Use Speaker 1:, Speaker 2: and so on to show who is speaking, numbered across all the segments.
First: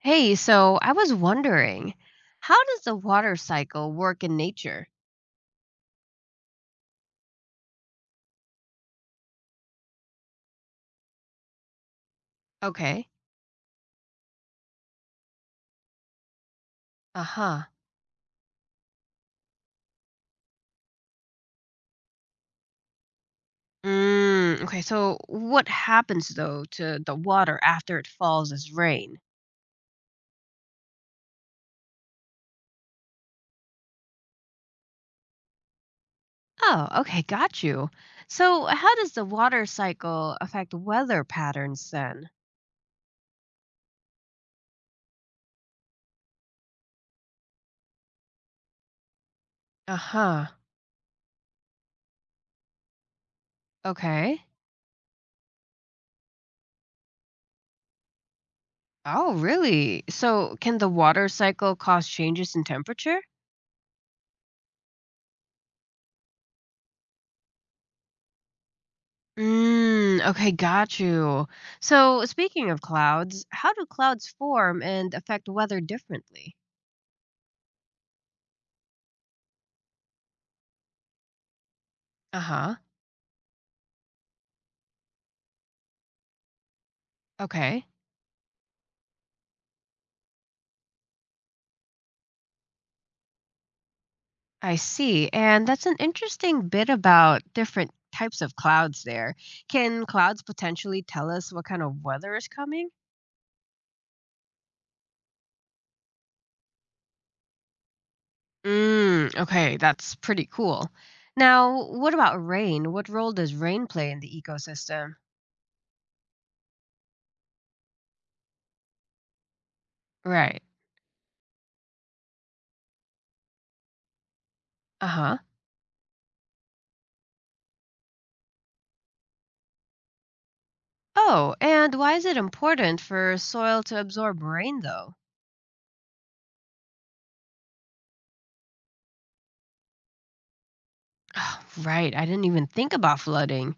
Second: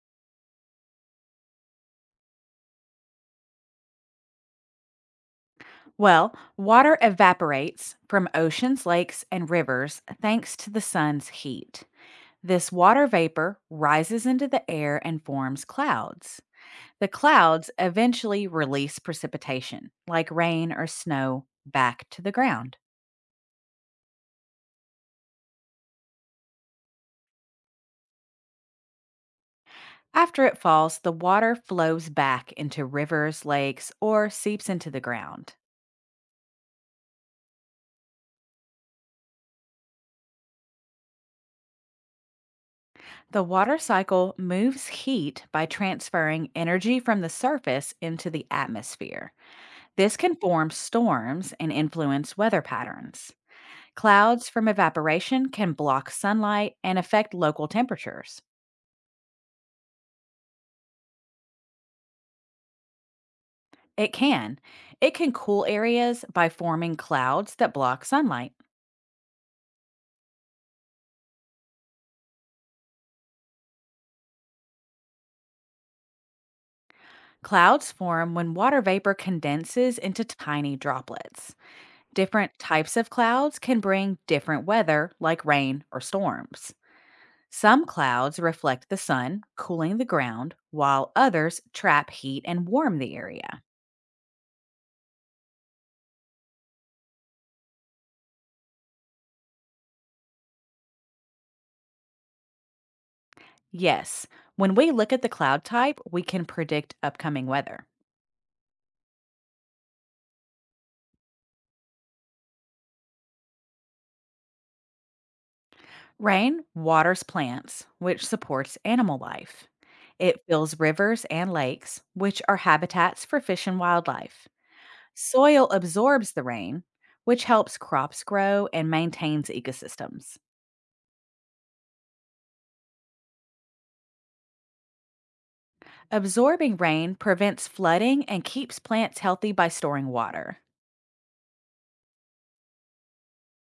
Speaker 1: Hey, so I was wondering, how does the water cycle work in nature?
Speaker 2: Well, water evaporates from oceans, lakes, and rivers thanks to the sun's heat. This water
Speaker 1: Okay.
Speaker 2: vapor rises into the air and forms clouds. The
Speaker 1: Uh-huh.
Speaker 2: clouds eventually release precipitation, like rain or snow, back to the ground.
Speaker 1: Mm, okay, so what happens though to the water after it falls as rain?
Speaker 2: After it falls, the water flows back into rivers, lakes, or seeps into the ground.
Speaker 1: Oh, okay, got you. So how does the water cycle affect weather patterns then?
Speaker 2: The water cycle moves heat by transferring energy from the surface into the atmosphere. This can
Speaker 1: Uh-huh.
Speaker 2: form storms and influence weather patterns.
Speaker 1: Okay.
Speaker 2: Clouds from evaporation can block sunlight and affect local temperatures.
Speaker 1: Oh, really? So can the water cycle cause changes in temperature?
Speaker 2: It can. It can cool areas by forming clouds that block sunlight.
Speaker 1: Mm, okay, got you. So, speaking of clouds, how do clouds form and affect weather differently?
Speaker 2: Clouds form when water vapor condenses into tiny droplets.
Speaker 1: Uh
Speaker 2: Different
Speaker 1: huh.
Speaker 2: types of clouds can bring different weather, like rain or storms.
Speaker 1: Okay,
Speaker 2: Some clouds reflect the sun, cooling the ground, while others trap heat and warm the area.
Speaker 1: I see. And that's an interesting bit about different types of clouds there. Can clouds potentially tell us what kind of weather is coming?
Speaker 2: Yes, when we look at the cloud type, we can predict upcoming weather.
Speaker 1: Mm, okay, that's pretty cool. Now, what about rain? What role does rain play in the ecosystem?
Speaker 2: Rain waters plants, which supports animal life. It
Speaker 1: Right.
Speaker 2: fills rivers and lakes, which are habitats for fish and wildlife.
Speaker 1: Uh huh.
Speaker 2: Soil absorbs the rain, which helps crops grow and maintains ecosystems.
Speaker 1: Oh, and why is it important for soil to absorb rain, though?
Speaker 2: Absorbing rain prevents flooding and keeps plants healthy by storing water.
Speaker 1: Oh, right. I didn't even think about flooding.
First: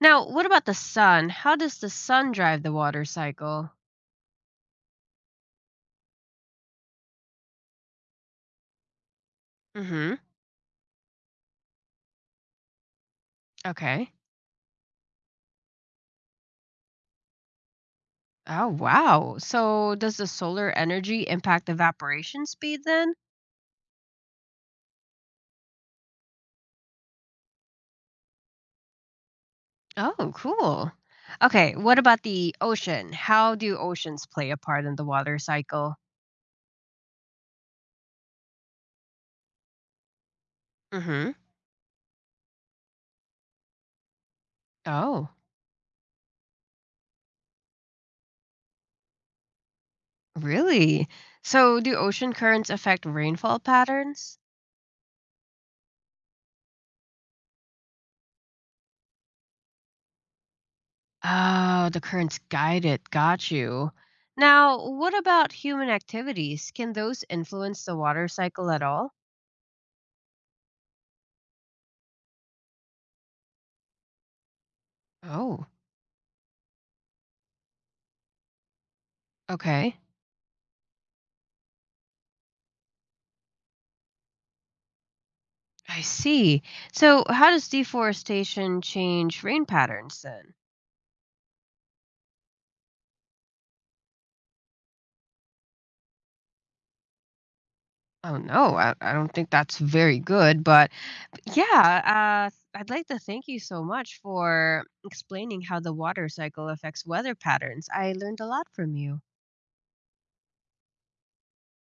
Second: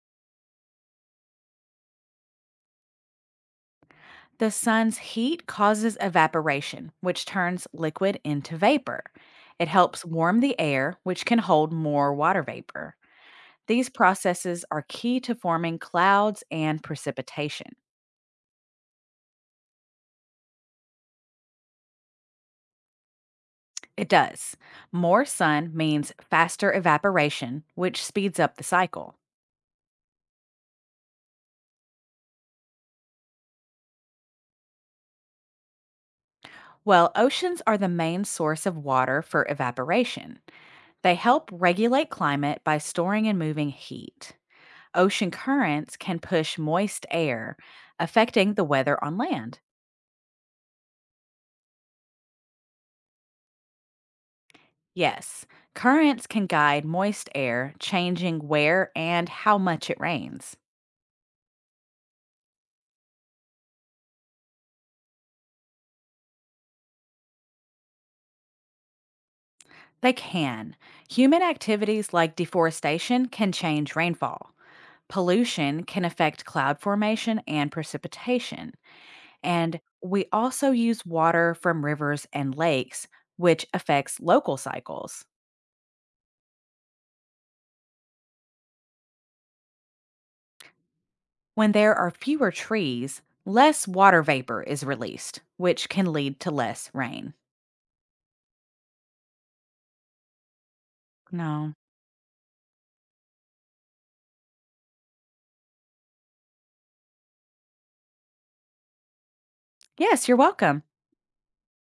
Speaker 1: Now, what about the sun? How does the sun drive the water cycle?
Speaker 2: The sun's heat causes evaporation, which turns liquid into vapor. It helps
Speaker 1: Mhm.
Speaker 2: warm the air, which can hold more water vapor. These
Speaker 1: Okay.
Speaker 2: processes are key to forming clouds and precipitation.
Speaker 1: Oh, wow. So, does the solar energy impact evaporation speed then?
Speaker 2: It does. More sun means faster evaporation, which speeds up the cycle.
Speaker 1: Oh, cool. Okay, what about the ocean? How do oceans play a part in the water cycle?
Speaker 2: Well, oceans are the main source of water for evaporation. They
Speaker 1: Mhm.
Speaker 2: help regulate climate by storing and moving heat.
Speaker 1: Oh,
Speaker 2: Ocean currents can push moist air, affecting the weather on land.
Speaker 1: really? So, do ocean currents affect rainfall patterns?
Speaker 2: Yes, currents can guide moist air, changing where and how much it rains.
Speaker 1: Oh, the currents guide it. Got you. Now, what about human activities? Can those influence the water cycle at all?
Speaker 2: They can. Human activities like deforestation can change rainfall.
Speaker 1: Oh,
Speaker 2: Pollution can affect cloud formation and precipitation. And
Speaker 1: okay.
Speaker 2: we also use water from rivers and lakes, which affects local cycles.
Speaker 1: I see. So, how does deforestation change rain patterns then?
Speaker 2: When there are fewer trees, less water vapor is released, which can lead to less rain.
Speaker 1: Oh, no, I don't think that's very good, but
Speaker 2: No.
Speaker 1: yeah, I'd like to thank you so much for explaining how the water cycle affects weather patterns. I learned a lot from you.
Speaker 2: Yes, you're welcome.